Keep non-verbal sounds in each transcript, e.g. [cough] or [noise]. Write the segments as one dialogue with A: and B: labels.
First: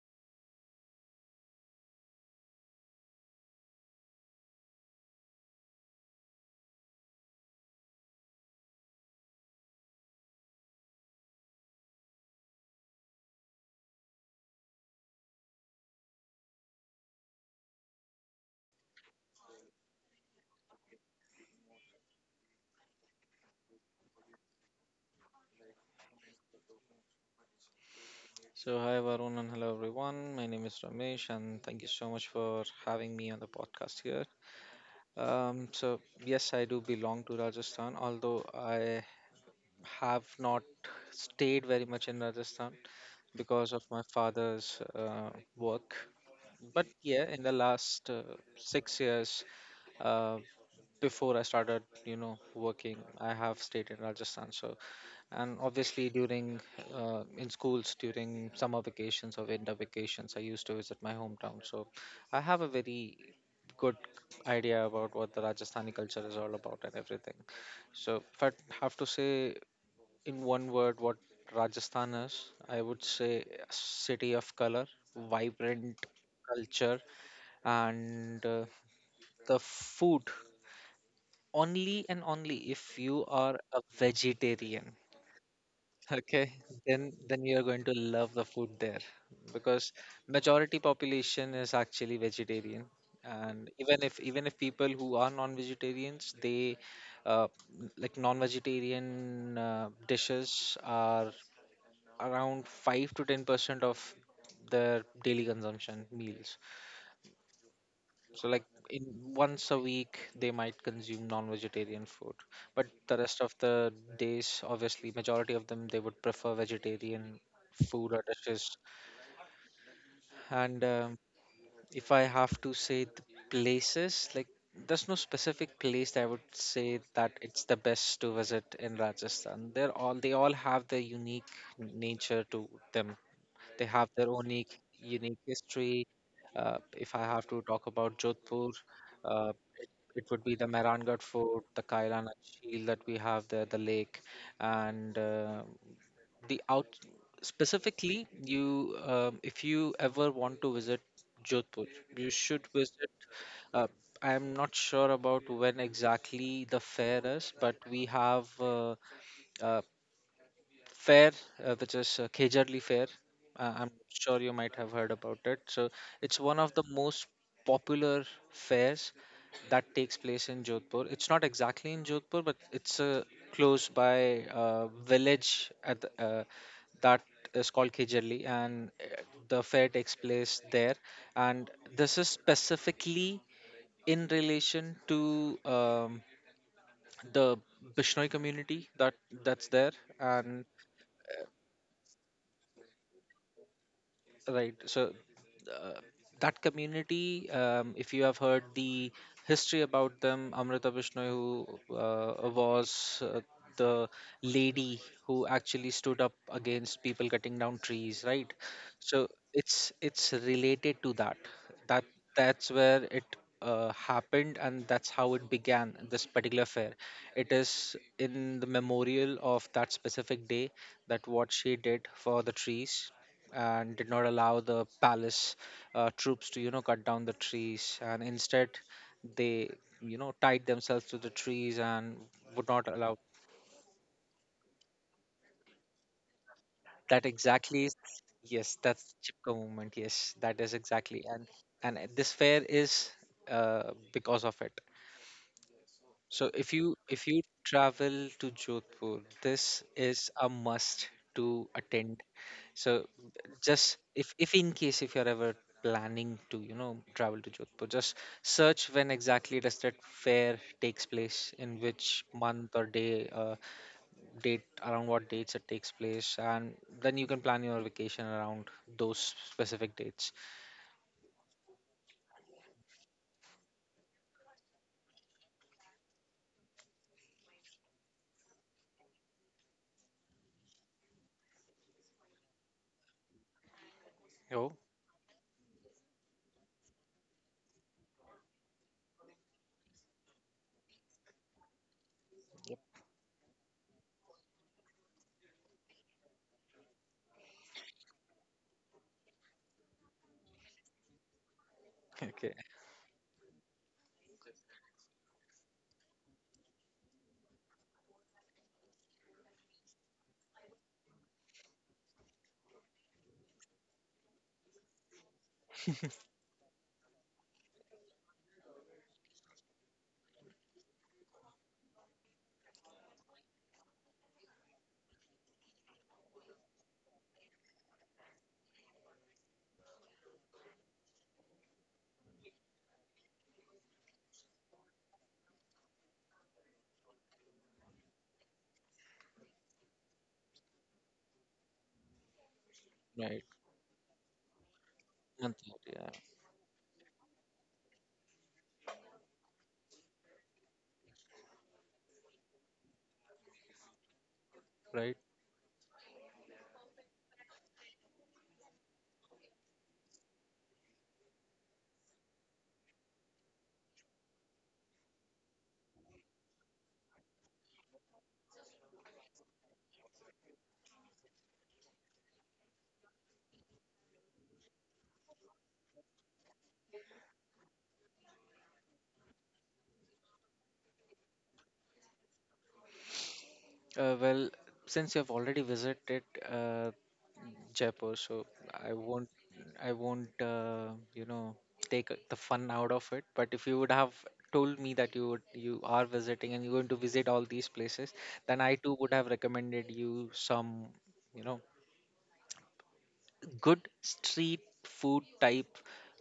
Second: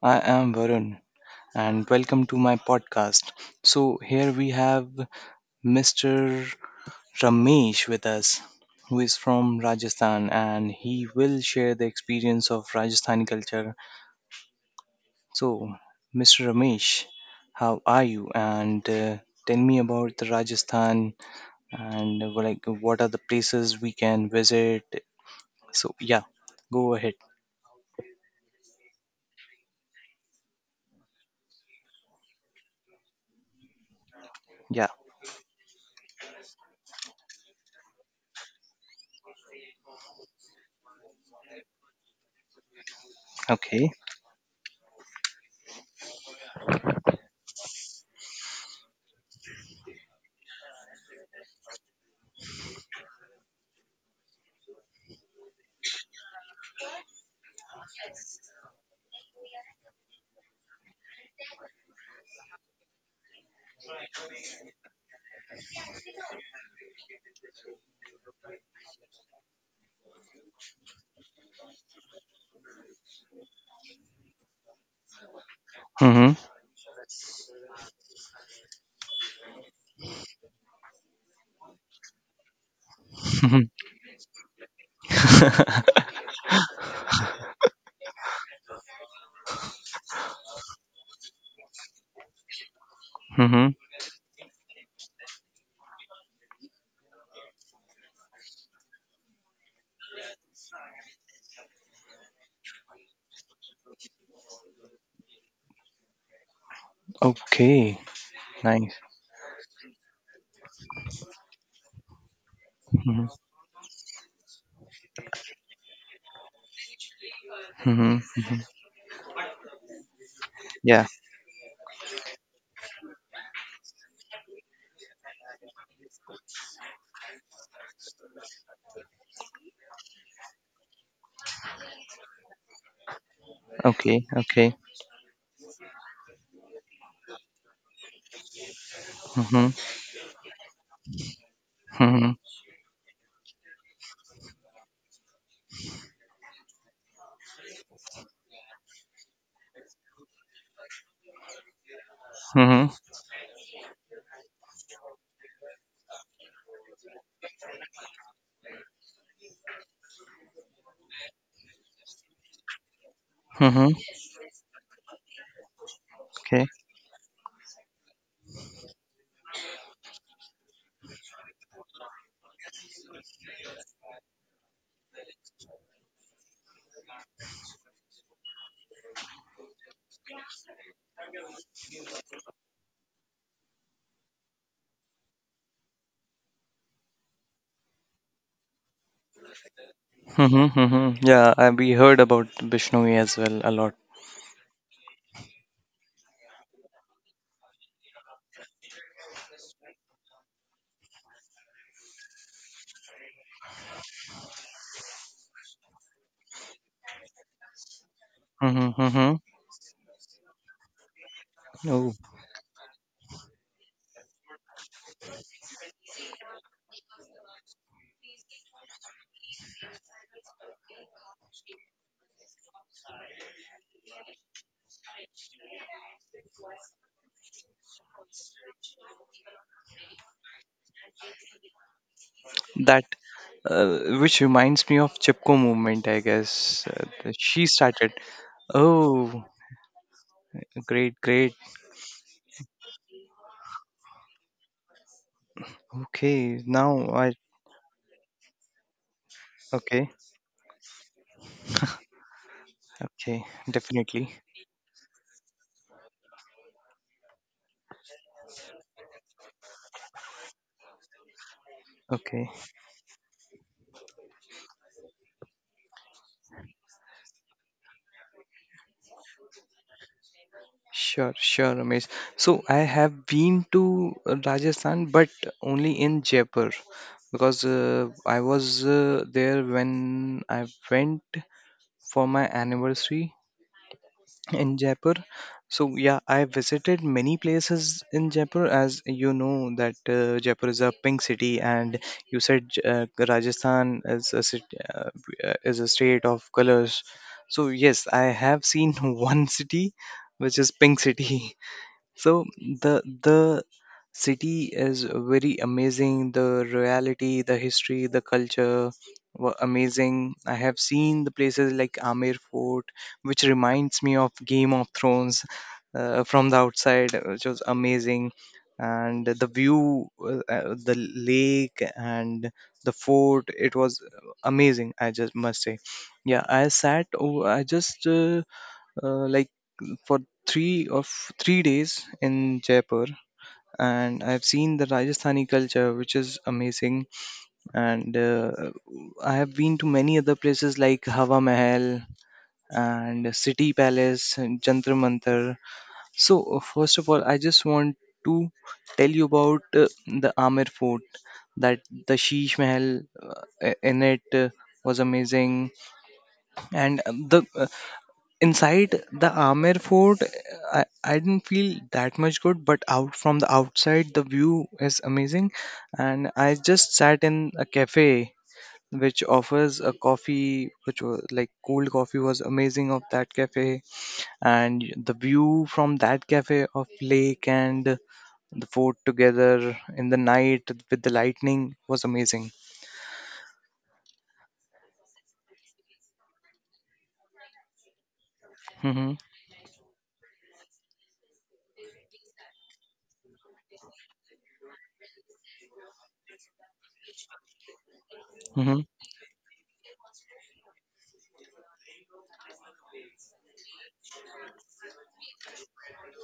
A: I am Varun and welcome to my podcast. So, here we have Mr. Ramesh with us who is from Rajasthan and he will share the experience of Rajasthani culture. So, Mr. Ramesh, how are you and tell me about the Rajasthan and like what are the places we can visit? So, yeah, go ahead.
B: So, hi Varun and hello everyone. My name is Ramesh and thank you so much for having me on the podcast here.
A: Yeah.
B: Yes, I do belong to Rajasthan, although I have not stayed very much in Rajasthan because of
A: Okay.
B: my father's work. But yeah, in the last 6 years, uh, before I started, working, I have stayed in Rajasthan. And obviously during in schools during summer vacations or winter vacations, I used to visit my hometown. So, I have a very good idea about what the Rajasthani culture is all about and everything. So, if I have to say in one word what Rajasthan is, I would say a city of color, vibrant
A: Mhm.
B: culture, and the food only and only if you are a vegetarian, okay, then you are going to love the food there because majority population is actually vegetarian,
A: Mhm.
B: and
A: [laughs]
B: even if people who are non-vegetarians, they uh, like non-vegetarian dishes are around 5 to 10% of their daily consumption meals.
A: Okay,
B: So, like,
A: nice.
B: in once a week they might consume non-vegetarian food, but the
A: Hmm.
B: rest of the days, obviously, majority of them, they would prefer vegetarian food
A: Hmm. Hmm.
B: or dishes. And
A: Yeah.
B: If I have to say the places, like, there's no specific place that I would say that it's the best to visit in Rajasthan. They all have their unique nature to them. They have
A: Okay.
B: their own
A: Okay.
B: unique history. If I have to talk about Jodhpur, uh,
A: Hmm.
B: it, it would be the Mehrangarh Fort, the
A: Hmm.
B: Kailana Shield that we have there, the lake, and the out. Specifically, you if you ever want to visit Jodhpur, you should
A: Hmm.
B: visit uh, I'm not sure about when exactly the fair is, but we have uh, fair, which is Khejarli fair.
A: Hmm.
B: I'm sure you might have heard about it. So it's one
A: Okay.
B: of the most popular fairs that takes place in Jodhpur. It's not exactly in Jodhpur, but it's a close by village that is called Khejarli, and the fair takes place there. And this is specifically in relation to the Bishnoi community that's there,
A: Hmm.
B: and
A: Hmm. Yeah, I, we heard about Bishnoi as well a lot.
B: right. So uh, that community, if you have heard the history about them, Amrita Bishnoi, who was the lady who actually stood up against people cutting down trees, right?
A: Hmm.
B: So
A: Hmm.
B: it's related to that. That
A: Oh,
B: that's where it happened, and that's how it began. This particular fair, it is in the memorial of that specific day, that what she did for the trees and did not allow the palace troops to, you know, cut down the trees, and instead they, you know, tied themselves to the trees and would not
A: that
B: allow
A: which reminds me of Chipko movement, I guess. Uh,
B: that,
A: the- she
B: exactly is,
A: started.
B: yes, that's the
A: Oh,
B: chipka movement, yes, that is
A: great,
B: exactly, and
A: great.
B: and uh, this fair is because of it. So
A: Okay,
B: if you
A: now
B: if
A: I.
B: you travel to Jodhpur, this
A: Okay,
B: is a must to attend. So,
A: okay,
B: just
A: definitely.
B: if in case if you're ever planning to, you know, travel to Jodhpur, just search when exactly does that fair takes place, in which
A: Okay.
B: month or day, date, around what dates it takes place, and then you can plan your vacation around those specific dates.
A: Sure, sure, Ramesh. So I have been to Rajasthan, but only in Jaipur because I was there when I went for my anniversary in
B: Oh,
A: Jaipur. So yeah, I visited many places in Jaipur, as you know that Jaipur is a pink city, and you said Rajasthan is a city, is a state of colors. So yes, I have seen [laughs] one city, which is pink city.
B: [laughs]
A: So
B: okay,
A: the city is very amazing. The reality, the history, the culture were amazing. I have seen the places like Amir Fort, which reminds me of Game of Thrones from the outside, which was amazing. And the view, the lake, and the fort, it was amazing. I just must say, yeah. I sat, over, I just. Like for three or 3 days in Jaipur, and I've seen the Rajasthani culture, which is amazing. And I have been to many other places like Hawa Mahal and
B: right,
A: City Palace and Jantar Mantar.
B: month, out, yeah,
A: So first of all, I just want to tell you about the Amir Fort. That the Sheesh Mahal in it was
B: right.
A: amazing, and the inside the Amer Fort, I didn't feel that much good, but out from the outside, the view is amazing. And I just sat in a cafe which offers a coffee, which was like cold coffee was amazing of that cafe. And the view from that cafe of lake and the fort together in the night with the lightning was amazing.
B: Well, since you've already visited uh, Jaipur, so I
A: Hmm.
B: won't, I won't, you know, take the fun out of it. But if you would have told me that you are visiting and you're going to visit all these places, then I
A: Hmm.
B: too would have recommended you some, you know, good street food type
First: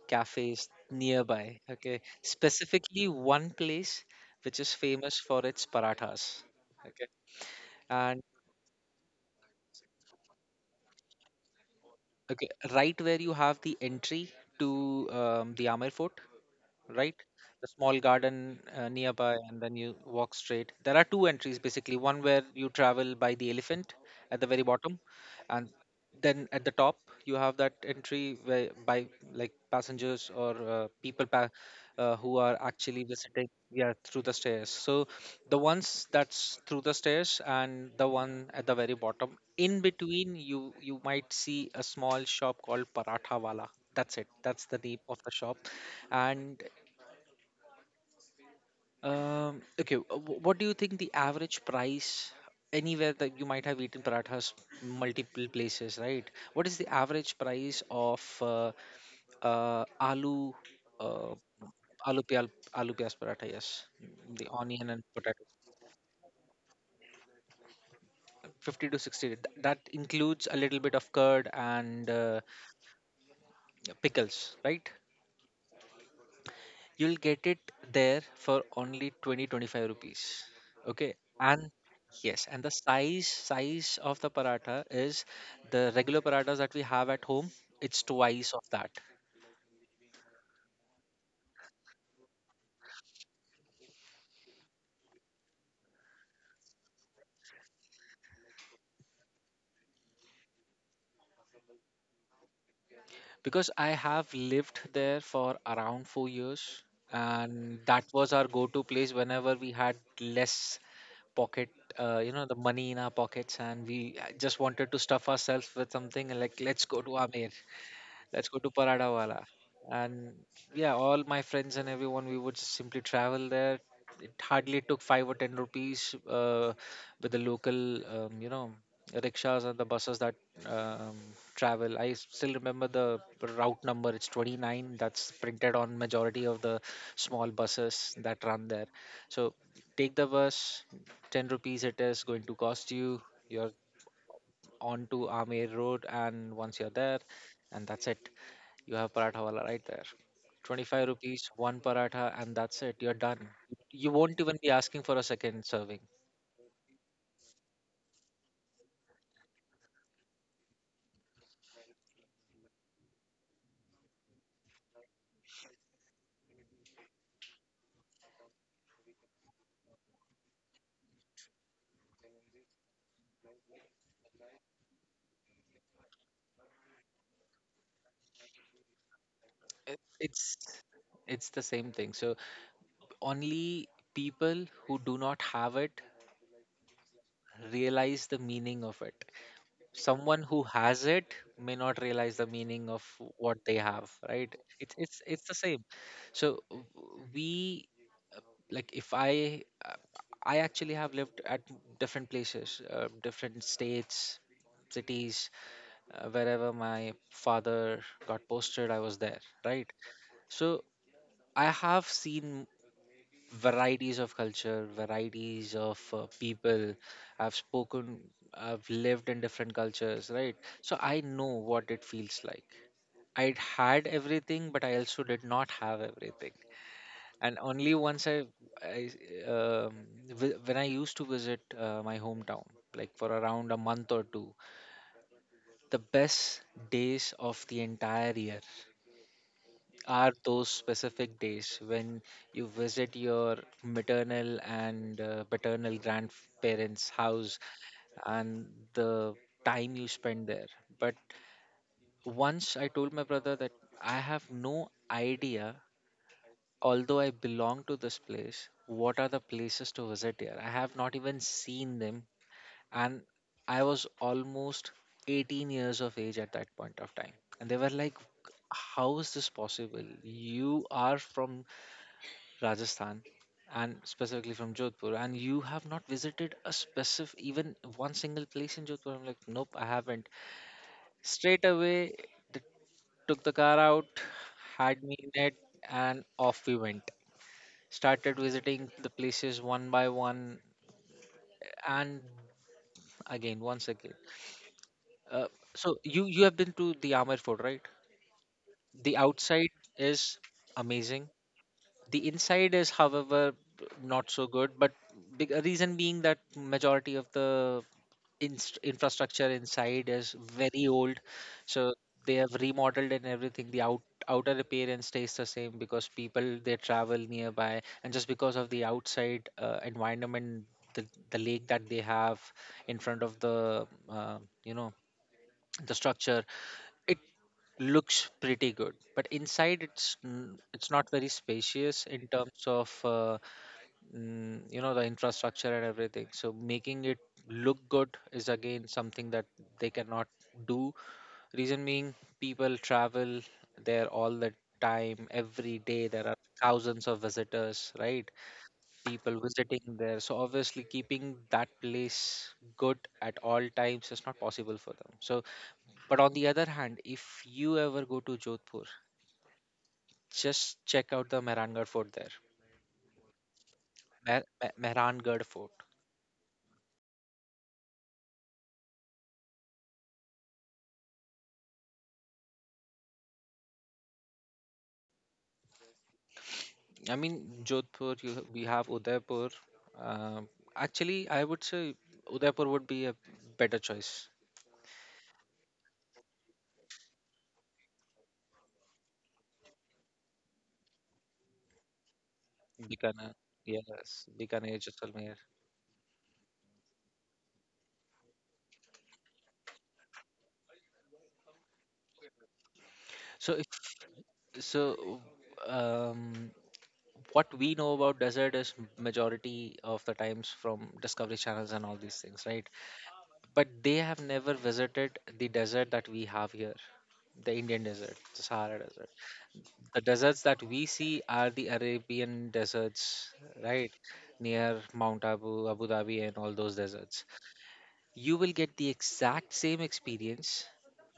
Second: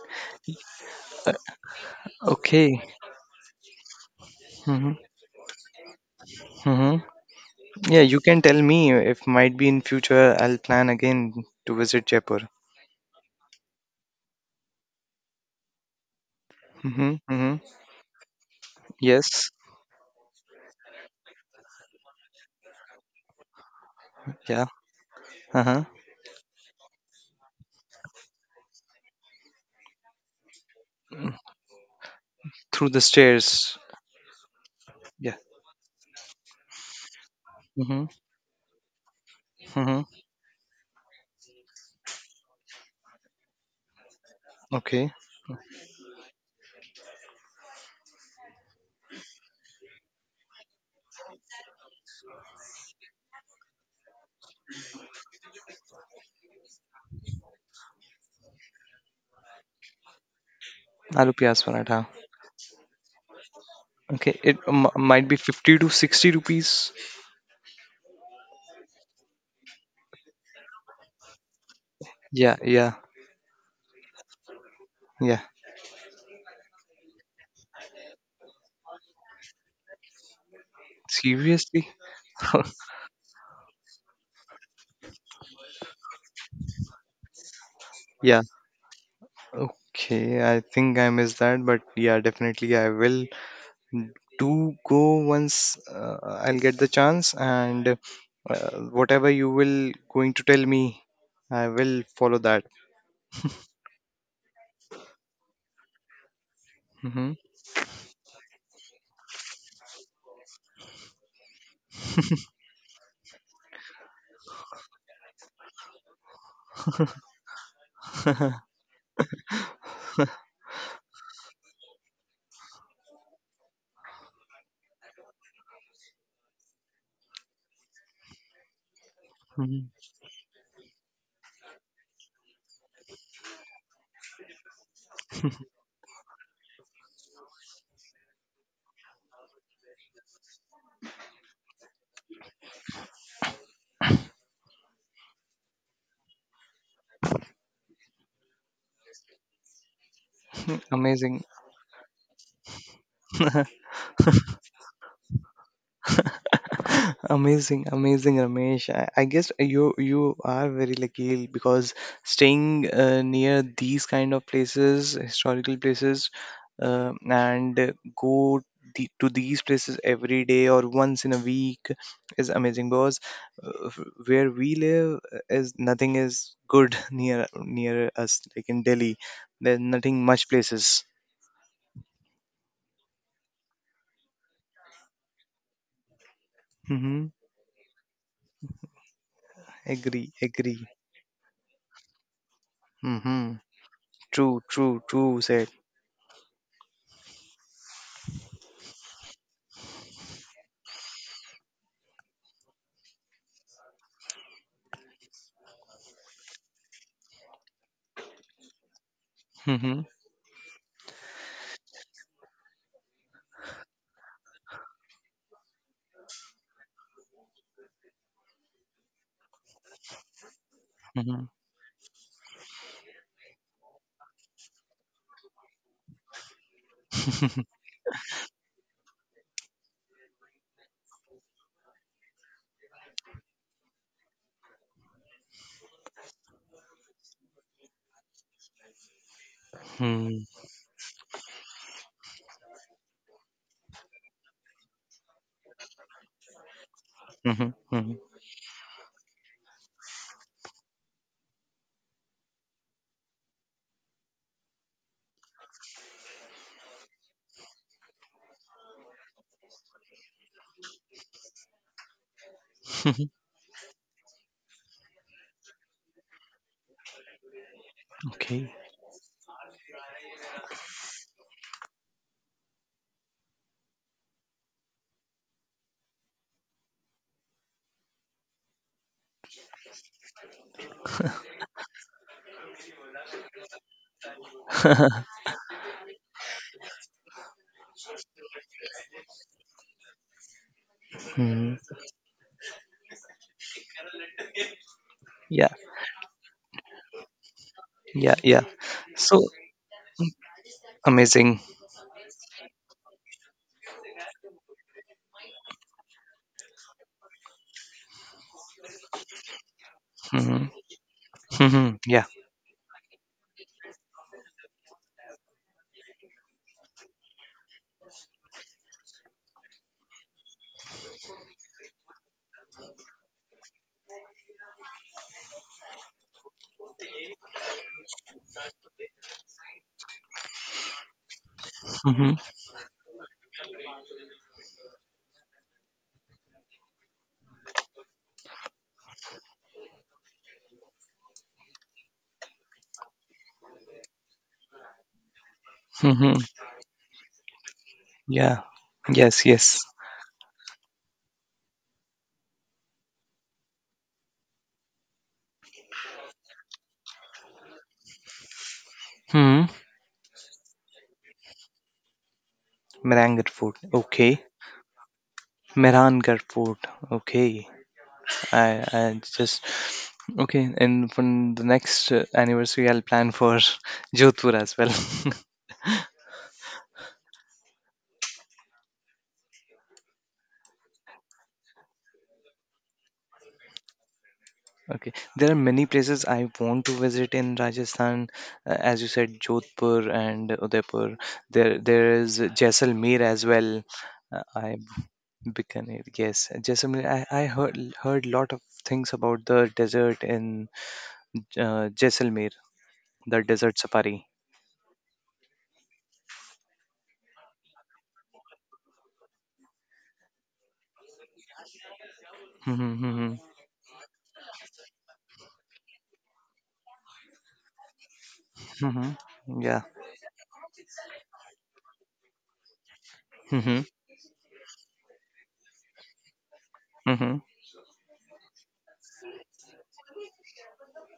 B: cafes nearby. Okay,
A: Okay.
B: specifically one place which is
A: Hmm.
B: famous for its parathas.
A: Hmm.
B: Okay,
A: Yeah, you
B: and.
A: can tell me if might be in future I'll plan again to visit
B: Okay,
A: Jaipur.
B: right where you have the entry to the Amer Fort,
A: Hmm.
B: right?
A: Hmm.
B: The small garden nearby,
A: Yes.
B: and then you walk straight. There are two entries, basically: one where you travel by the elephant at the very
A: Yeah.
B: bottom, and
A: Uh-huh.
B: then at the top, you have that entry where, by like passengers or people who are
A: Through the
B: actually visiting,
A: stairs.
B: yeah, through the stairs. So
A: Yeah.
B: the ones that's through the stairs and
A: Hmm.
B: the one at the very bottom. In
A: Hmm.
B: between, you might see a small shop called Paratha Wala. That's it. That's the name
A: Okay.
B: of the shop. And okay, what do you think the average price anywhere that you might have eaten parathas, multiple places, right? What is the average price of aloo, uh,
A: Aloo pyaz paratha.
B: aloo pyal, aloo pyas paratha? Yes. Mm,
A: Okay,
B: the
A: it
B: onion and
A: might be
B: potato,
A: 50 to 60 rupees.
B: 50 to 60. That includes a little bit of curd and
A: Yeah, yeah,
B: pickles, right?
A: yeah.
B: You'll get it there for only 20-25 rupees. Okay. And
A: Seriously?
B: yes, and
A: [laughs]
B: the size of the paratha is the regular parathas that we have at home, it's
A: Yeah.
B: twice of that.
A: Okay, I think I missed that, but yeah, definitely I will do go once I'll get the chance and whatever you will going to tell me, I will follow that.
B: Because I have lived there for around 4 years,
A: Hmm.
B: and that was our go-to place whenever we had less pocket you know, the money in our pockets, and we just wanted to stuff ourselves with something, and like, let's go to Amer, let's go to Parada Wala. And yeah, all my friends and everyone, we would simply travel there. It hardly took 5 or 10 rupees with the local, you know, rickshaws and the
A: [laughs]
B: buses that um, travel. I still remember the route number. It's 29. That's printed on majority of the small buses that run there. So take the bus. 10 rupees it is going to cost you. You're on to Amer Road, and once you're there, and that's it, you have paratha wala right there. 25
A: Amazing.
B: rupees, one paratha, and that's it. You're done.
A: [laughs]
B: You won't even be asking for a second serving.
A: [laughs] Amazing, amazing, Ramesh. I guess you are very lucky because staying near these kind of places, historical places, and go to these places every day or once in a week is amazing because uh, f- where we live is nothing is good [laughs] near us, like in Delhi. There's
B: It-
A: nothing
B: It's
A: much places.
B: it's the same thing. So only people who do not have it
A: Mm-hmm.
B: realize the meaning of it.
A: Agree,
B: Someone who
A: agree.
B: has it may not realize the meaning of
A: Mm-hmm.
B: what they have, right?
A: True,
B: it's
A: true,
B: it's
A: true.
B: it's the
A: Said.
B: same. So we uh, like if I I actually have lived at different places, different states, cities, wherever my father got posted, I was there, right?
A: Mm-hmm.
B: So I have seen varieties of culture, varieties of people. I've spoken, I've lived in different cultures, right? So I
A: Mm-hmm.
B: know what it feels like. I'd had everything, but I also did not have everything. And only once I um, vi- when I used to visit my hometown, like for around a month or two, the best days of the entire year are
A: Hmm.
B: those specific days when you visit your maternal and paternal grandparents' house
A: Mhm. Mhm.
B: and the time you spend there. But once I told my brother that I have no idea, although I belong to this place, what are the places to visit here? I have not even seen them. And
A: Mhm.
B: I was almost 18 years of age at that point of time. And they were like,
A: Okay.
B: how is this possible? You are from Rajasthan and specifically from Jodhpur, and you have not visited a specific, even one single place in Jodhpur. I'm like, nope, I haven't. Straight away, t- took the car out, had me in
A: [laughs]
B: it, and off we went. Started visiting the places one by one,
A: Mhm.
B: and again, once again. Uh,
A: Yeah.
B: so you have been to the Amir Fort, right?
A: Yeah. Yeah.
B: The
A: So
B: outside is amazing.
A: amazing.
B: The inside is, however, not so good, but big a reason being that majority of the infrastructure inside is
A: Mhm.
B: very old, so
A: Mhm. Yeah.
B: they have remodeled and everything. The outer appearance stays the same because people, they travel nearby, and just because of the outside environment, the lake that they have in front of the the structure, it looks pretty good, but inside it's it's not very spacious in
A: Mhm.
B: terms of you know, the infrastructure and everything. So making it look good is again something that they cannot do. Reason being, people travel there all the time, every day. There
A: Mhm.
B: are thousands of visitors, right?
A: Yeah.
B: People
A: Yes. Yes.
B: visiting there. So obviously, keeping that place good at all times is not possible for them. So but on the other hand, if you ever go to Jodhpur,
A: Hmm.
B: just check out the Mehrangarh Fort there.
A: Merangar food. Okay.
B: Mehrangarh Fort.
A: Merangar food. Okay. I. I just. Okay. And from the next anniversary, I'll plan for [laughs] Jodhpur as well. [laughs]
B: I mean, Jodhpur, we have Udaipur. Uh, actually, I would say Udaipur would be a better choice.
A: Okay, there are many places I want to visit in Rajasthan, as you said, Jodhpur and Udaipur. There is Jaisalmer
B: Bikaner,
A: as well.
B: yes, Bikaner,
A: I
B: Jaisalmer.
A: Bikaner, yes, Jaisalmer. I heard lot of things about the desert in Jaisalmer, the
B: So,
A: desert
B: if,
A: safari.
B: so um, what we know about desert is majority of the times from Discovery Channels and all these things, right?
A: Mm-hmm.
B: But they have never visited the desert that we have here. The Indian desert, the Sahara
A: Hmm.
B: desert.
A: Hmm. Yeah.
B: The deserts that we see are the Arabian deserts,
A: Mm-hmm,
B: right? Near Mount Abu, Abu Dhabi, and all those deserts.
A: mm-hmm.
B: You will get the exact same experience,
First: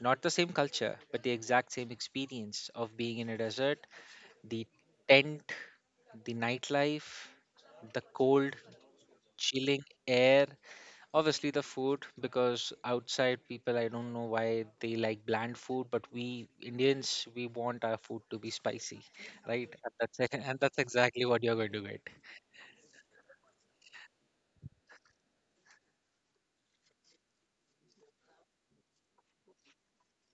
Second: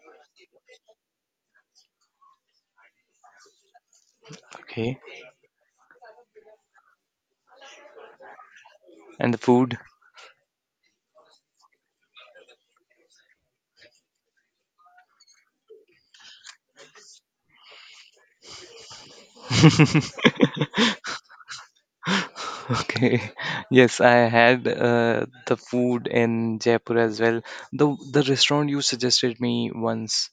B: not the same culture, but the exact same experience of being in a desert. The
A: Okay,
B: tent, the nightlife, the cold,
A: and the food.
B: chilling air. Obviously, the food, because outside people, I don't know why they like bland food, but we Indians, we want our food to be spicy, right? And that's
A: [laughs]
B: [laughs] and that's exactly what you're going to get.
A: Okay. [laughs] Yes, I had the food in Jaipur as well. The the restaurant you suggested me once,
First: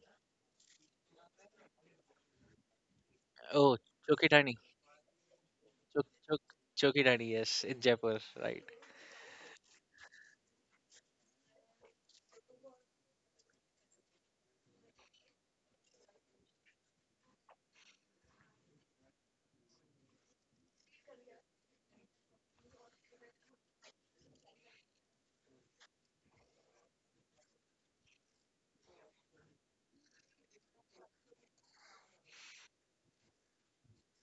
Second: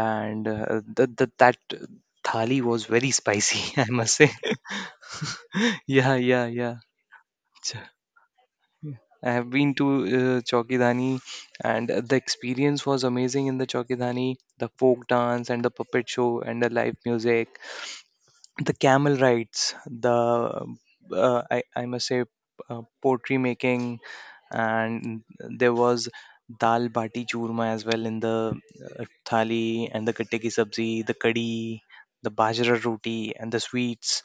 A: and the that thali was very spicy,
B: Oh,
A: [laughs] I must say.
B: Chokitani,
A: [laughs]
B: Chok
A: Yeah,
B: Chok
A: yeah, yeah.
B: Chokitani, yes,
A: Ch-
B: in Jaipur, right?
A: I have been to Chowkidhani, and the experience was amazing in the Chowkidhani. The folk dance and the puppet show and the live music, the camel rides, the, I must say, uh, pottery making. And there was dal bati churma as well in the thali, and the gatte ki sabzi, the kadi, the bajra roti, and the sweets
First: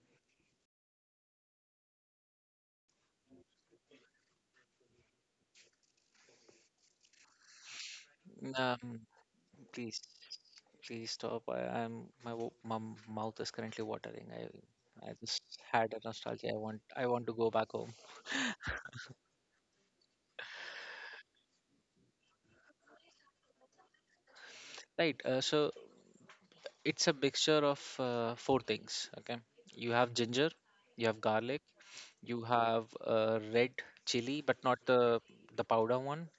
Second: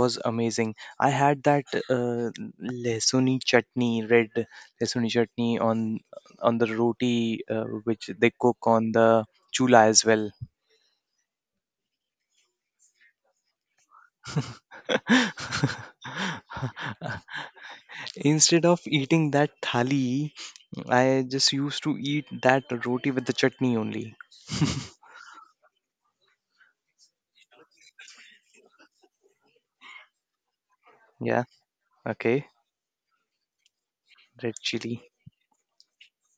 A: was amazing. I had that uh, lesuni chutney, red lesuni chutney, on the roti, which they cook on
B: Um,
A: the chula
B: please,
A: as well.
B: please stop. I, I'm my wo- my mouth is currently watering. I just had a nostalgia. I want to
A: [laughs]
B: go back home.
A: Instead of eating that thali, I just used to eat that roti with the chutney only.
B: Right. So it's a mixture of four things. Okay, you have ginger, you have
A: Yeah.
B: garlic, you
A: Okay.
B: have red chili,
A: Red
B: but not
A: chili.
B: the the powder one,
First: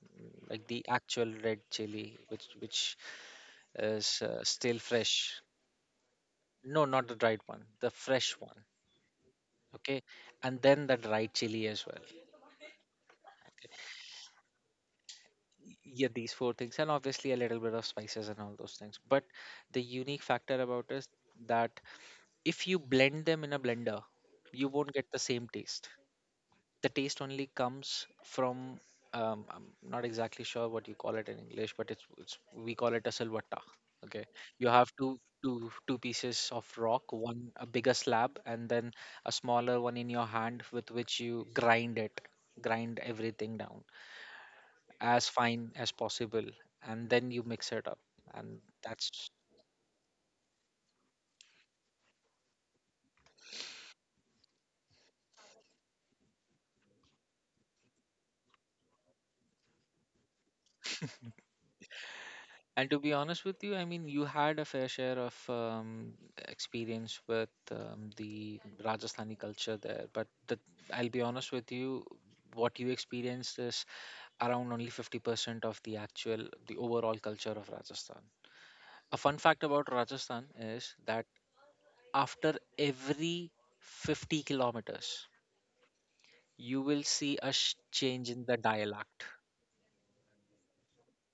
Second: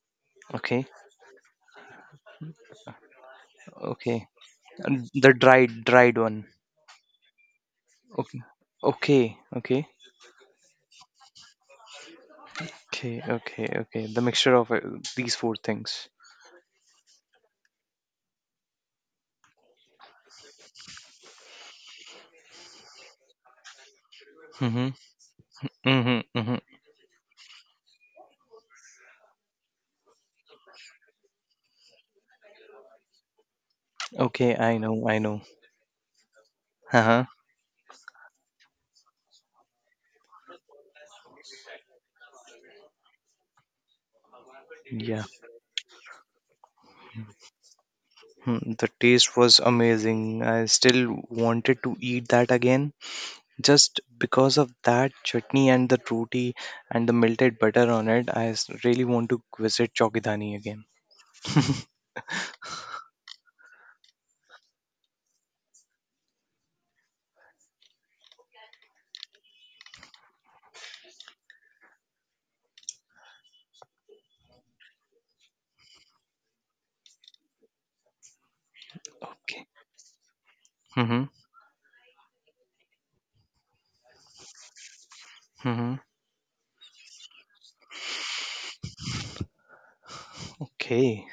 B: like the
A: Okay.
B: actual red chili, which is
A: Okay.
B: still
A: And the
B: fresh.
A: dried one.
B: No, not the dried one, the fresh
A: Okay.
B: one.
A: Okay. Okay.
B: Okay, and then the dried chili as well.
A: Okay. Okay. Okay. The mixture of these four
B: Yeah,
A: things.
B: these four things, and obviously a little bit of spices and all those things. But the unique factor about is that if you blend them in a blender, you
A: Mm-hmm.
B: won't get the same taste.
A: Mm-hmm. Mm-hmm.
B: The taste only comes from I'm not exactly sure what you call it in English, but it's we call it a silvatta. Okay,
A: Okay.
B: you
A: I
B: have
A: know.
B: two
A: I know.
B: two two pieces of rock,
A: Uh-huh.
B: one a bigger slab, and then a smaller one in your hand with which you grind it, grind everything down
A: Yeah.
B: as fine as possible, and then you mix it up, and
A: Hmm, the
B: that's.
A: taste was amazing. I still wanted to eat that again. Just because of that chutney and the roti and the melted butter on it, I really want to visit Chowkidhani again.
B: And to be honest with you, I mean, you had a fair share of experience with the Rajasthani culture there, but I'll be honest with you, what you experienced is around only 50% of the actual, the overall culture of Rajasthan. A fun fact
A: Okay.
B: about Rajasthan is that
A: Mm-hmm.
B: after every 50 kilometers,
A: Mm-hmm.
B: you will see a change in the dialect.
A: Okay.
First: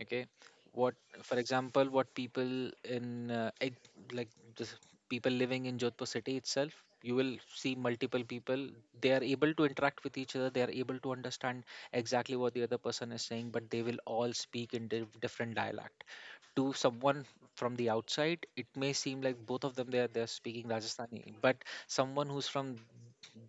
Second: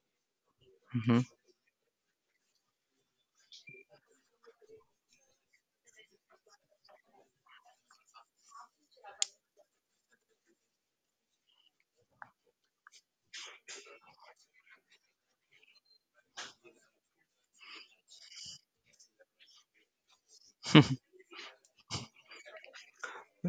B: Okay, what,
A: Hmm.
B: for example, what people in it, like just people living in Jodhpur city itself, you will see multiple people. They are able to interact with each other. They are able to understand exactly what the other person is saying, but they will all speak in different dialect. To someone from the outside, it may seem like both of them, they're speaking Rajasthani, but someone who's from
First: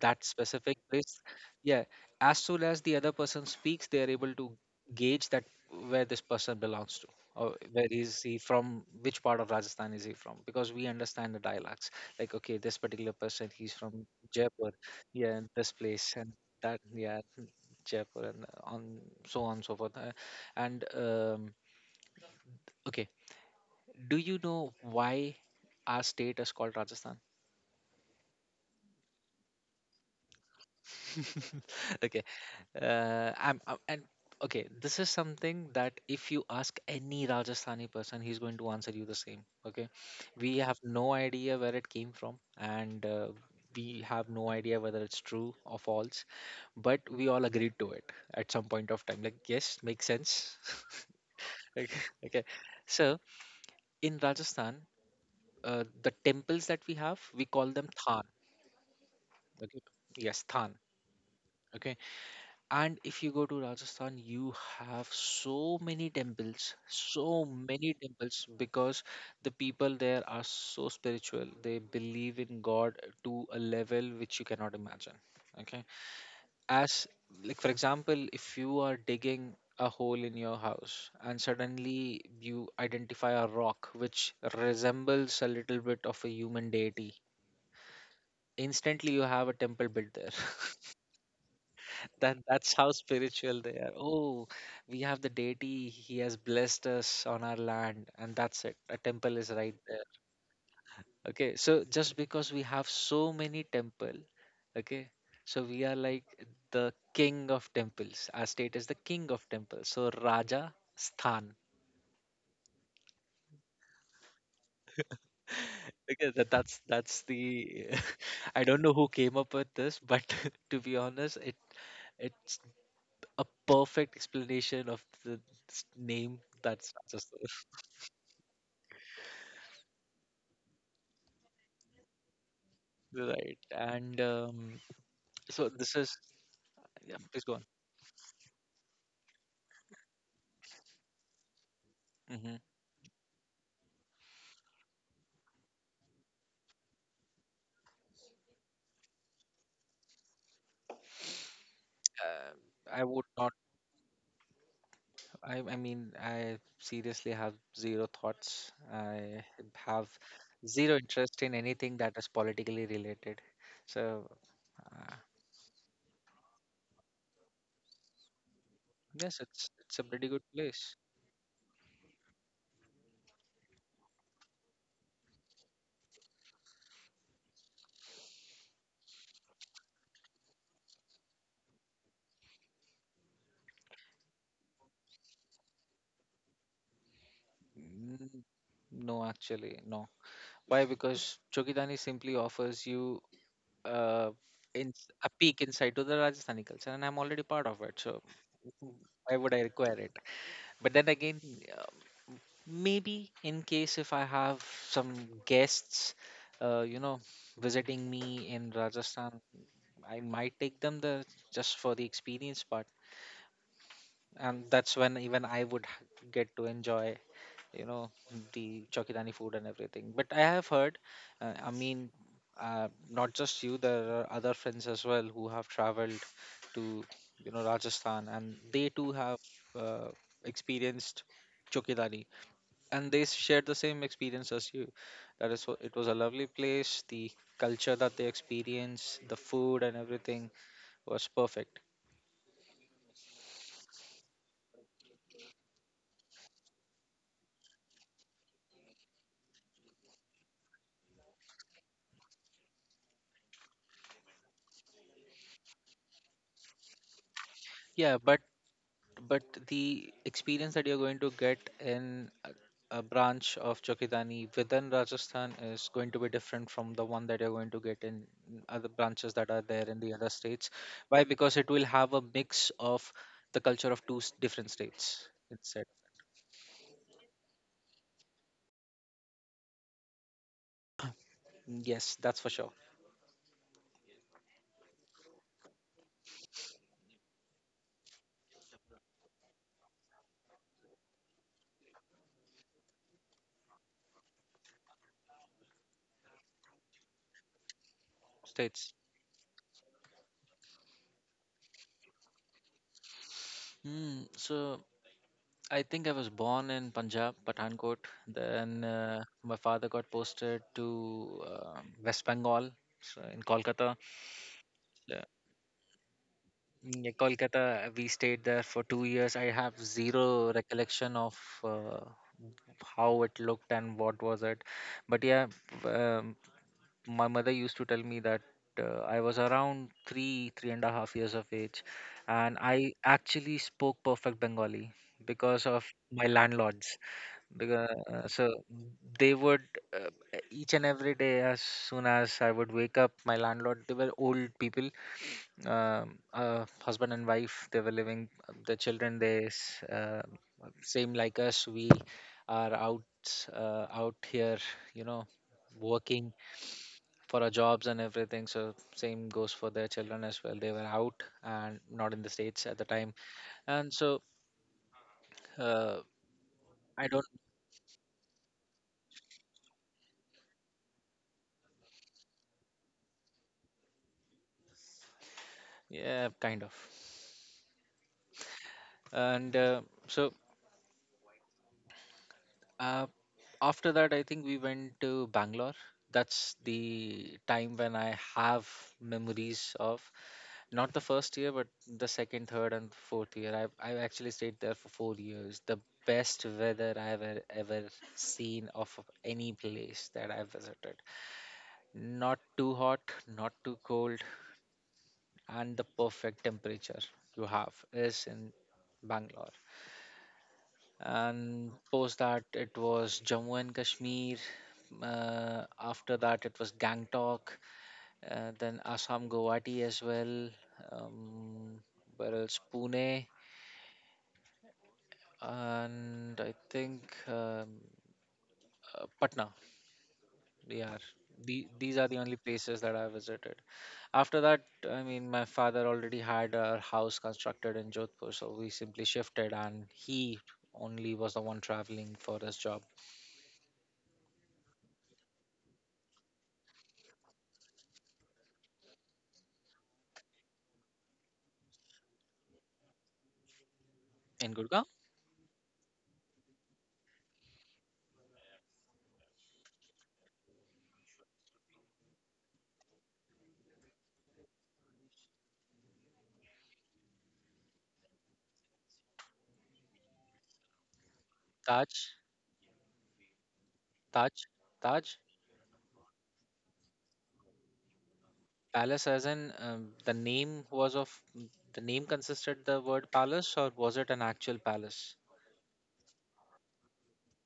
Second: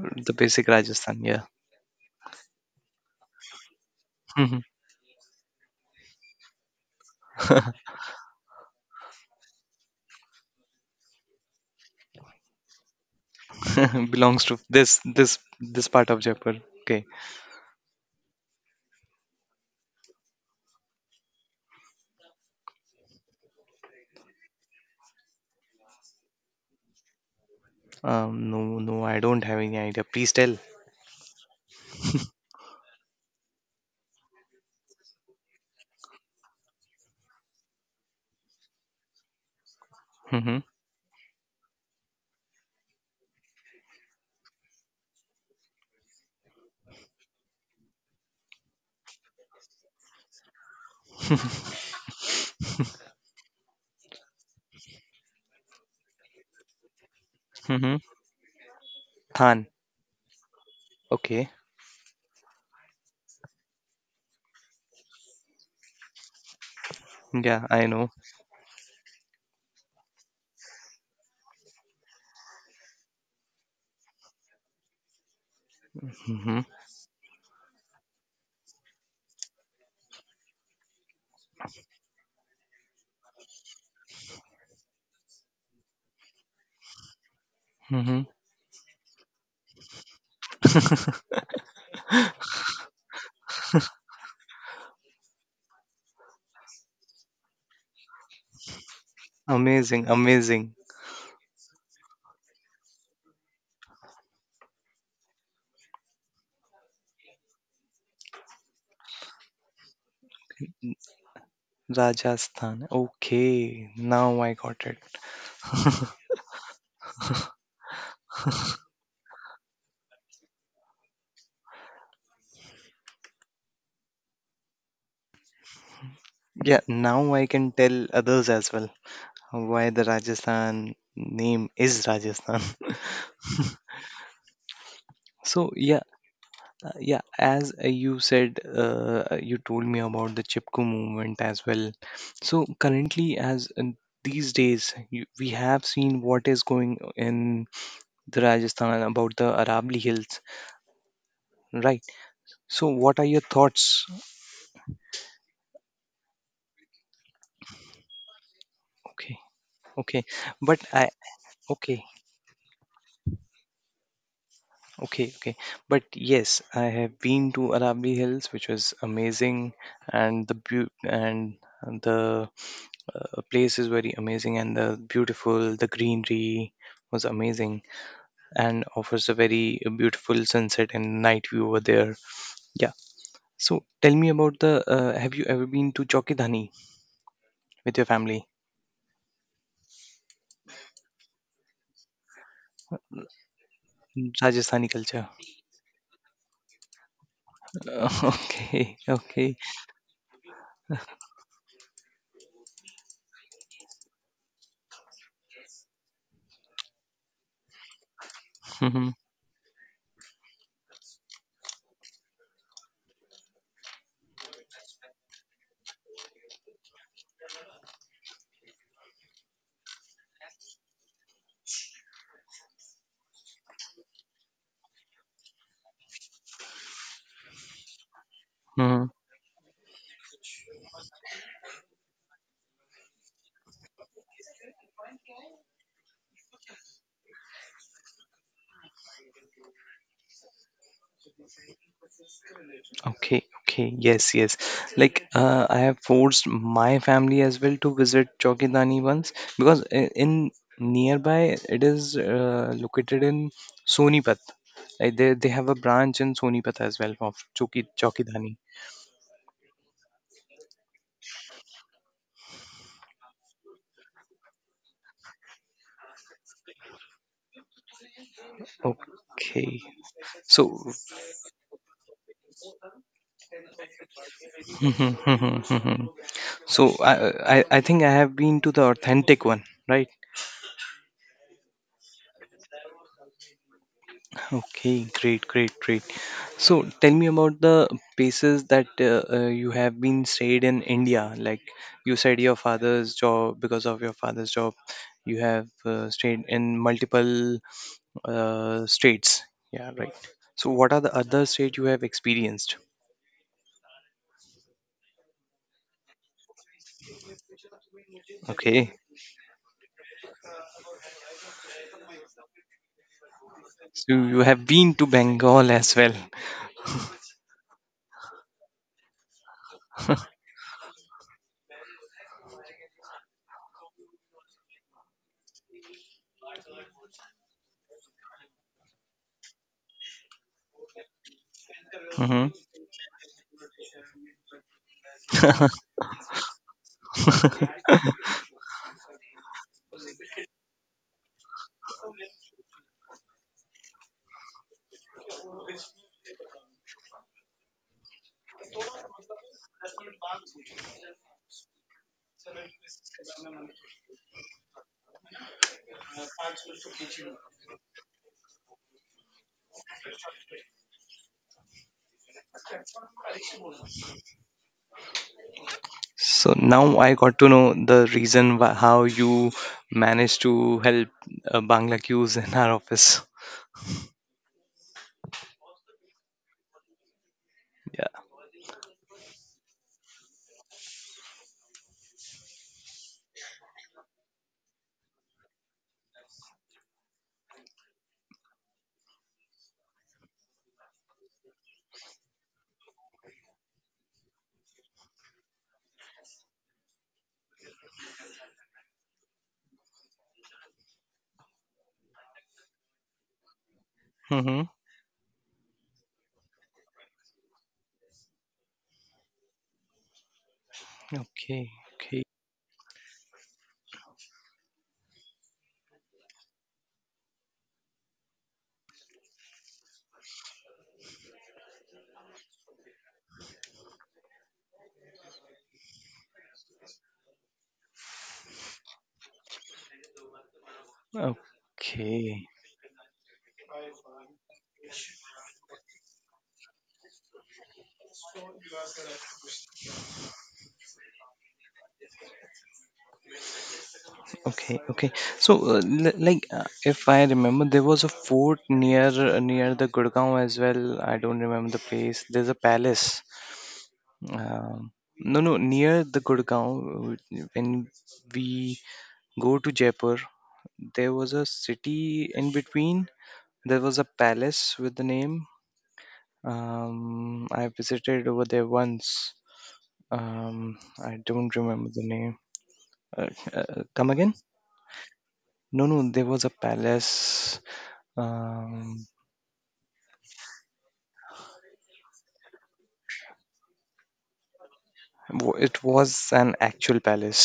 B: that
A: basic
B: specific place,
A: Rajasthan, yeah.
B: yeah, as soon as the other person speaks, they are able to
A: Mhm.
B: gauge that where this person belongs to, or where is he from, which part of Rajasthan is he from, because we understand the dialects, like okay, this particular person, he's from
A: [laughs] Belongs to
B: Jaipur,
A: this
B: yeah,
A: this
B: and this
A: this part
B: place
A: of
B: and
A: Jaipur.
B: that,
A: Okay.
B: yeah, Jaipur and on, so on so forth. And okay, do you know why our state is called Rajasthan?
A: No, no, I don't have any idea. Please tell.
B: [laughs] Okay, I'm and okay, this is something that if you ask any Rajasthani person, he's going to answer you the same. Okay, we
A: Mm-hmm.
B: have no idea where it came from, and we have no idea whether it's true or false, but we all agreed to it at some point of time, like yes, makes sense. [laughs] Okay, okay, so in Rajasthan, the temples that we have, we call them
A: Mm-hmm.
B: than.
A: Than.
B: Okay, yes, than.
A: Okay.
B: Okay. And if you go to Rajasthan, you have so many temples, so
A: Yeah, I
B: many
A: know.
B: temples, because the people there are so spiritual. They believe in God to a level which you cannot imagine. Okay.
A: Mm-hmm.
B: As, like, for example, if you are digging a hole in your house and suddenly you identify a rock which resembles a little bit of a human deity,
A: Mm-hmm.
B: instantly you have a temple built there. [laughs] Then that's how spiritual they are. Oh, we have the deity. He has blessed us on our land, and that's it. A temple is right there.
A: Amazing, amazing.
B: Okay, so just because we have so many temple, okay, so we are like the king of temples. Our state is the king of temples. So Raja Sthan.
A: Rajasthan. Okay. Now I got it.
B: Okay, that's the. [laughs] I don't know who came up with this, but [laughs] to be honest, it's a perfect explanation of the name.
A: Yeah,
B: That's just.
A: now I can tell others as well why the Rajasthan name is Rajasthan. [laughs]
B: Right. And
A: So
B: so this
A: yeah,
B: is, yeah,
A: Yeah,
B: please go on.
A: as you said, you told me about the Chipko movement as well.
B: Hmm.
A: So currently, as in these days, we have seen what is going in the Rajasthan about the Arabli Hills, right?
B: Um,
A: So
B: I
A: what are
B: would
A: your
B: not.
A: thoughts?
B: I mean, I seriously have zero thoughts.
A: Okay,
B: I have
A: okay, but
B: zero
A: I
B: interest in anything
A: okay.
B: that is politically related. So uh,
A: Okay, okay. But yes, I have been to Arabli Hills, which was
B: yes, it's
A: amazing,
B: a pretty good
A: and the beau-
B: place.
A: and and the uh, place is very amazing, and the greenery was amazing, and offers a very beautiful sunset and night view over there. Yeah. So tell me about the, Have you ever been to Chokidhani with your
B: Mm.
A: family?
B: No, actually, no. Why? Because Chokidani simply offers you uh,
A: Rajasthani
B: in,
A: culture.
B: a peek insight to the Rajasthani culture, and I'm already part of it. So
A: [laughs] Okay,
B: why would
A: okay.
B: I require it? But then again, um, maybe in case if I have some guests, you know, visiting me in
A: Hmm.
B: Rajasthan, I might take them there just for the experience part. And that's when even I would get to enjoy, you know, the Chokidani food and everything. But I have heard, uh, I mean, not just you, there are other friends as well who have traveled to, you know, Rajasthan, and they too have uh, experienced Chokidani, and they shared the same experience as you. That is, it was a lovely place. The culture that they experienced, the food and everything was perfect.
A: Okay, okay, yes, yes. Like, I have forced my family as well to visit Chowkidani once because in nearby it is located in Sonipat. Like they have a branch in Sonipat as well of Chowki
B: Yeah, but
A: Chowkidani.
B: but the experience that you're going to get in a branch of Chokidani within Rajasthan is going to be different from the one that you're going to get in other branches that are there in
A: Okay,
B: the other states.
A: so
B: Why? Because it will have a mix of the culture of different states. It's it.
A: [laughs] so I I think I have been to the authentic one, right?
B: Yes, that's for sure.
A: Okay, great, great, great. So tell me about the places that you have been stayed in India. Like you said, your father's job, because of your father's job, you have stayed in multiple
B: States.
A: states. Yeah, right. So what are the other states you have experienced?
B: Mm, so I think I was born in Punjab, Pathankot. Then
A: Okay.
B: my father got posted to West Bengal, so in Kolkata.
A: So you have
B: Uh,
A: been to Bengal as well.
B: yeah, Kolkata, we stayed there for 2 years. I have zero recollection of uh, how it looked and what was it. But yeah, um, my mother used to tell me that I was around three and a half years of age, and
A: Mm-hmm.
B: I actually spoke perfect Bengali because of
A: [laughs]
B: my landlords. Because, so they would uh, each and every day, as soon as I would wake up, my landlord, they were old people, husband and wife. They were living the children. Same like us. We are out out here, you know, working for our jobs and everything. So same goes for their children as well. They were out and not in the states at the time, and so uh,
A: So
B: I don't.
A: now I got to know the reason why, how you managed to help Bangla queues in our office.
B: Yeah, kind of.
A: Yeah.
B: And so uh, after that, I think we went to Bangalore. That's the time when I have memories of not the first year, but the second, third, and fourth year. I've actually stayed there for 4 years. The best weather I've ever seen of any place that I've visited. Not too hot, not too cold,
A: Mm-hmm.
B: and the perfect temperature you have is in Bangalore.
A: Okay.
B: And post
A: Okay.
B: that it was Jammu and Kashmir. After that, it was Gangtok, then Assam, Guwahati as well. Um, where else? Pune, and I think Patna. Yeah, these are the only
A: Okay.
B: places that I visited. After that, I mean, my father already had a house constructed in Jodhpur, so we simply shifted, and he only was the one traveling for his job
A: Okay. Okay. So, like, if I remember, there was a fort near near the Gurgaon as well. I don't remember the place. There's a palace.
B: in Gurgaon,
A: Um, no, no, near the Gurgaon. When we go to Jaipur, there was a city in between. There was a palace with the name. I visited over there once. I don't remember
B: Taj.
A: the name. Come again?
B: Taj, Taj
A: No, no, there was a palace.
B: Palace,
A: Um,
B: as in the name was of, the name consisted the word palace, or was it an actual palace?
A: it was an actual palace.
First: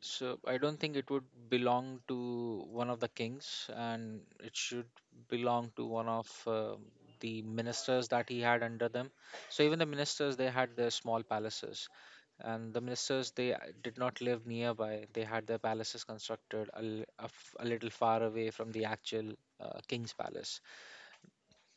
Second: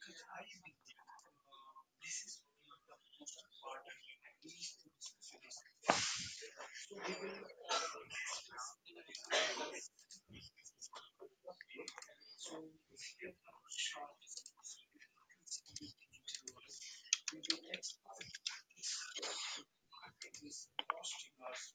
B: So I don't think it would belong to one of the kings, and it should belong to one of the ministers that he had under them. So even the ministers, they had their small palaces, and the ministers, they did not live nearby. They had their palaces constructed a, li- a f- a little far away from the actual king's palace.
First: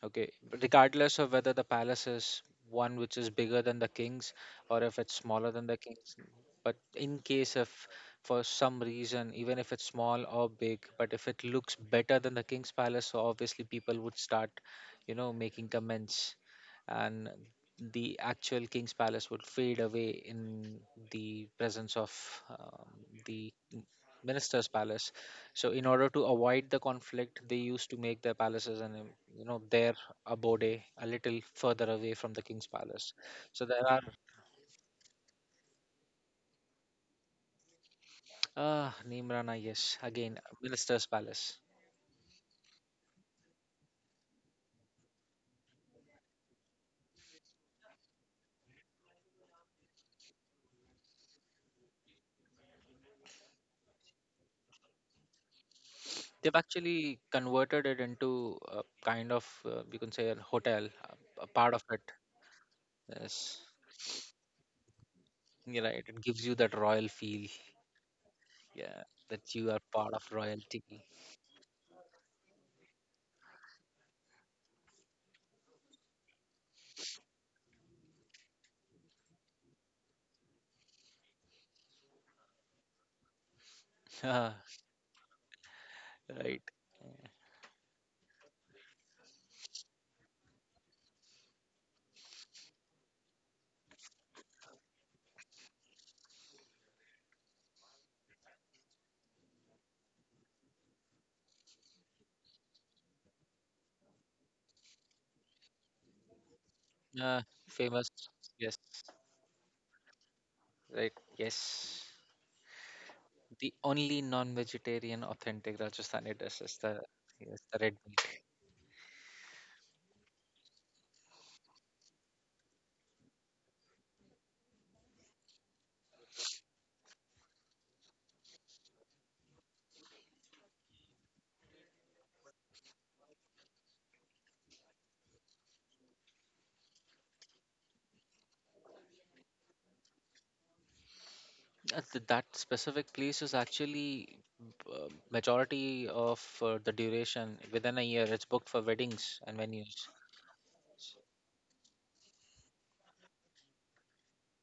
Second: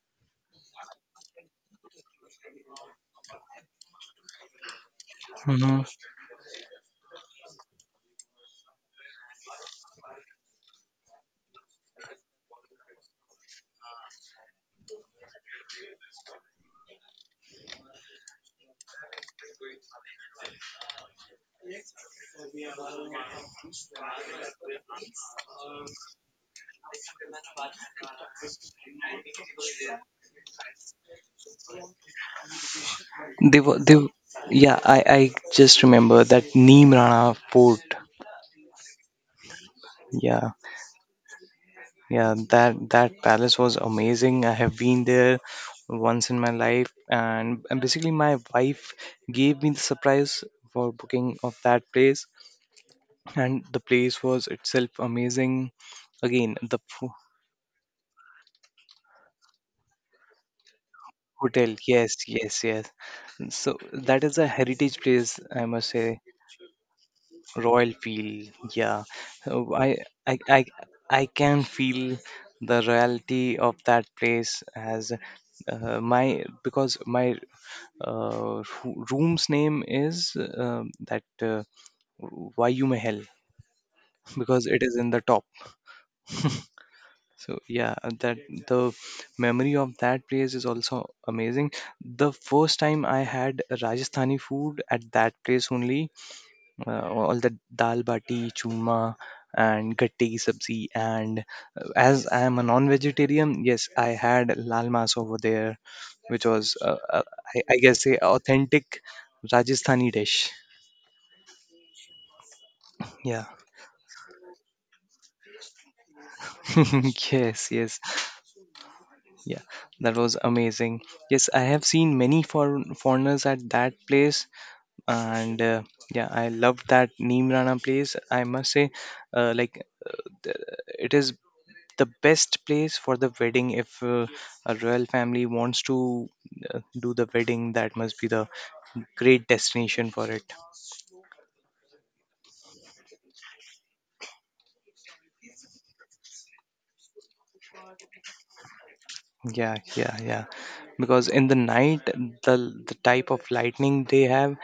B: Okay, regardless of whether the palace is one which is bigger than the king's or if it's smaller than the
A: Hmm.
B: king's, but in case if for some reason, even if it's small or big, but if it looks better than the king's palace, so obviously people would start, you know, making comments, and the actual king's palace would fade away in the presence of um, the minister's palace, so in order to avoid the conflict, they used to make their palaces and you know, their abode a little further away from the king's palace.
A: They
B: So
A: were,
B: there
A: they,
B: are
A: w- Yeah, I just remember that Neem Rana Fort.
B: ah Nimrana, yes, again
A: Yeah.
B: minister's palace.
A: Yeah, that palace was amazing. I have been there once in my life, and basically my wife gave me the surprise for booking of that place, and the place was itself amazing.
B: They've
A: Again,
B: actually converted it into a kind of you can say a hotel, a part
A: hotel,
B: of it.
A: yes, yes, yes.
B: Yes,
A: So that is a heritage place, I
B: you're
A: must
B: right.
A: say.
B: It gives you that royal feel.
A: Royal feel,
B: Yeah,
A: yeah. So
B: that you are part of
A: I I
B: royalty.
A: I can feel the royalty of that place as my because my room's name is that Vayume Hell.
B: [laughs]
A: [laughs]
B: Right.
A: Because it is in the top. So yeah, that the memory of that place is also amazing. The first time I had Rajasthani food at that place only, all the dal bati, churma, and gatte ki sabzi. And as I am a non-vegetarian, yes, I had lal mas over there, which was
B: Uh,
A: I guess
B: famous.
A: a
B: Yes.
A: authentic Rajasthani dish.
B: Right. Yes.
A: Yeah.
B: The only non-vegetarian authentic Rajasthani dish
A: [laughs]
B: is
A: Yes,
B: the red
A: yes.
B: meat.
A: Yeah. That was amazing. Yes, I have seen many foreigners at that place, and yeah, I loved that Neem place. I must say, like, th- it is the best place for the wedding if a royal family wants to do the wedding. That must be the great destination for it.
B: That specific place is actually majority of the duration within a year. It's booked for weddings and
A: Yeah,
B: venues.
A: yeah, yeah. Because in the night, the the type of lightning they have,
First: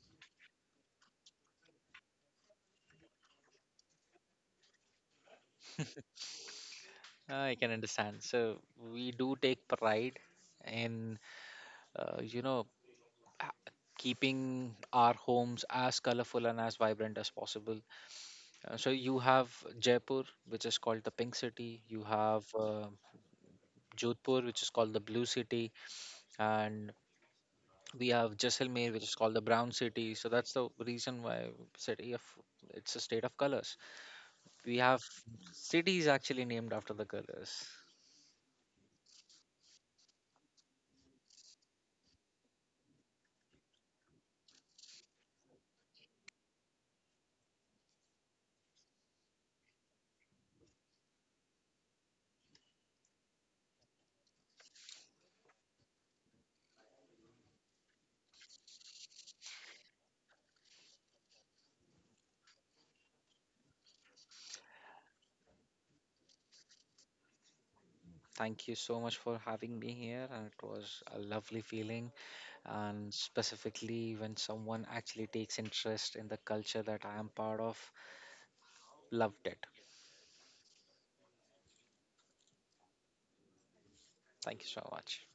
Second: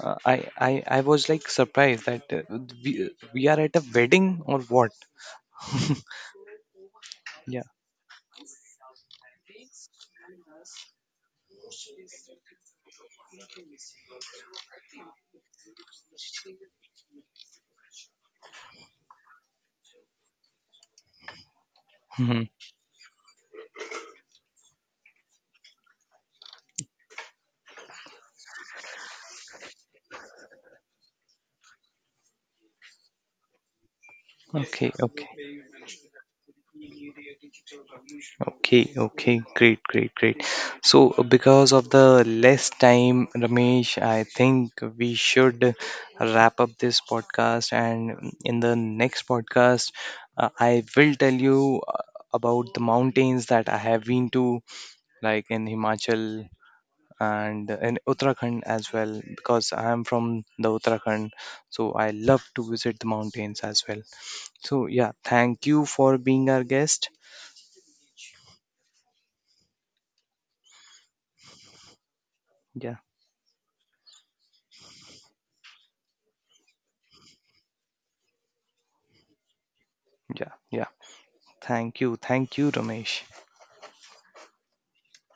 A: I was like surprised that we are at a wedding or what?
B: I
A: Yeah.
B: can understand. So we do take pride in you know, h- keeping our homes as colorful and as vibrant as possible. So you have Jaipur, which is called the Pink City. You
A: Hmm.
B: have Jodhpur, which is called the Blue City, and we have Jaisalmer, which is called the Brown City. So that's the reason why, city of it's a state of colors. We
A: Okay,
B: have
A: okay,
B: cities actually named after the colors.
A: okay, okay. Great, great, great. So because of the less time, Ramesh, I think we should wrap up this podcast. And in the next podcast, I will tell you about the mountains that I have been to like in Himachal and in Uttarakhand as well, because I am from the Uttarakhand, so I love to visit the mountains as well. So yeah, thank you for being our guest.
B: Thank you so much for having me here, and it was a lovely feeling.
A: Yeah,
B: And specifically, when someone actually takes interest in the culture that I am part of, loved it.
A: yeah, yeah. Thank you, Ramesh.
B: Thank you so much.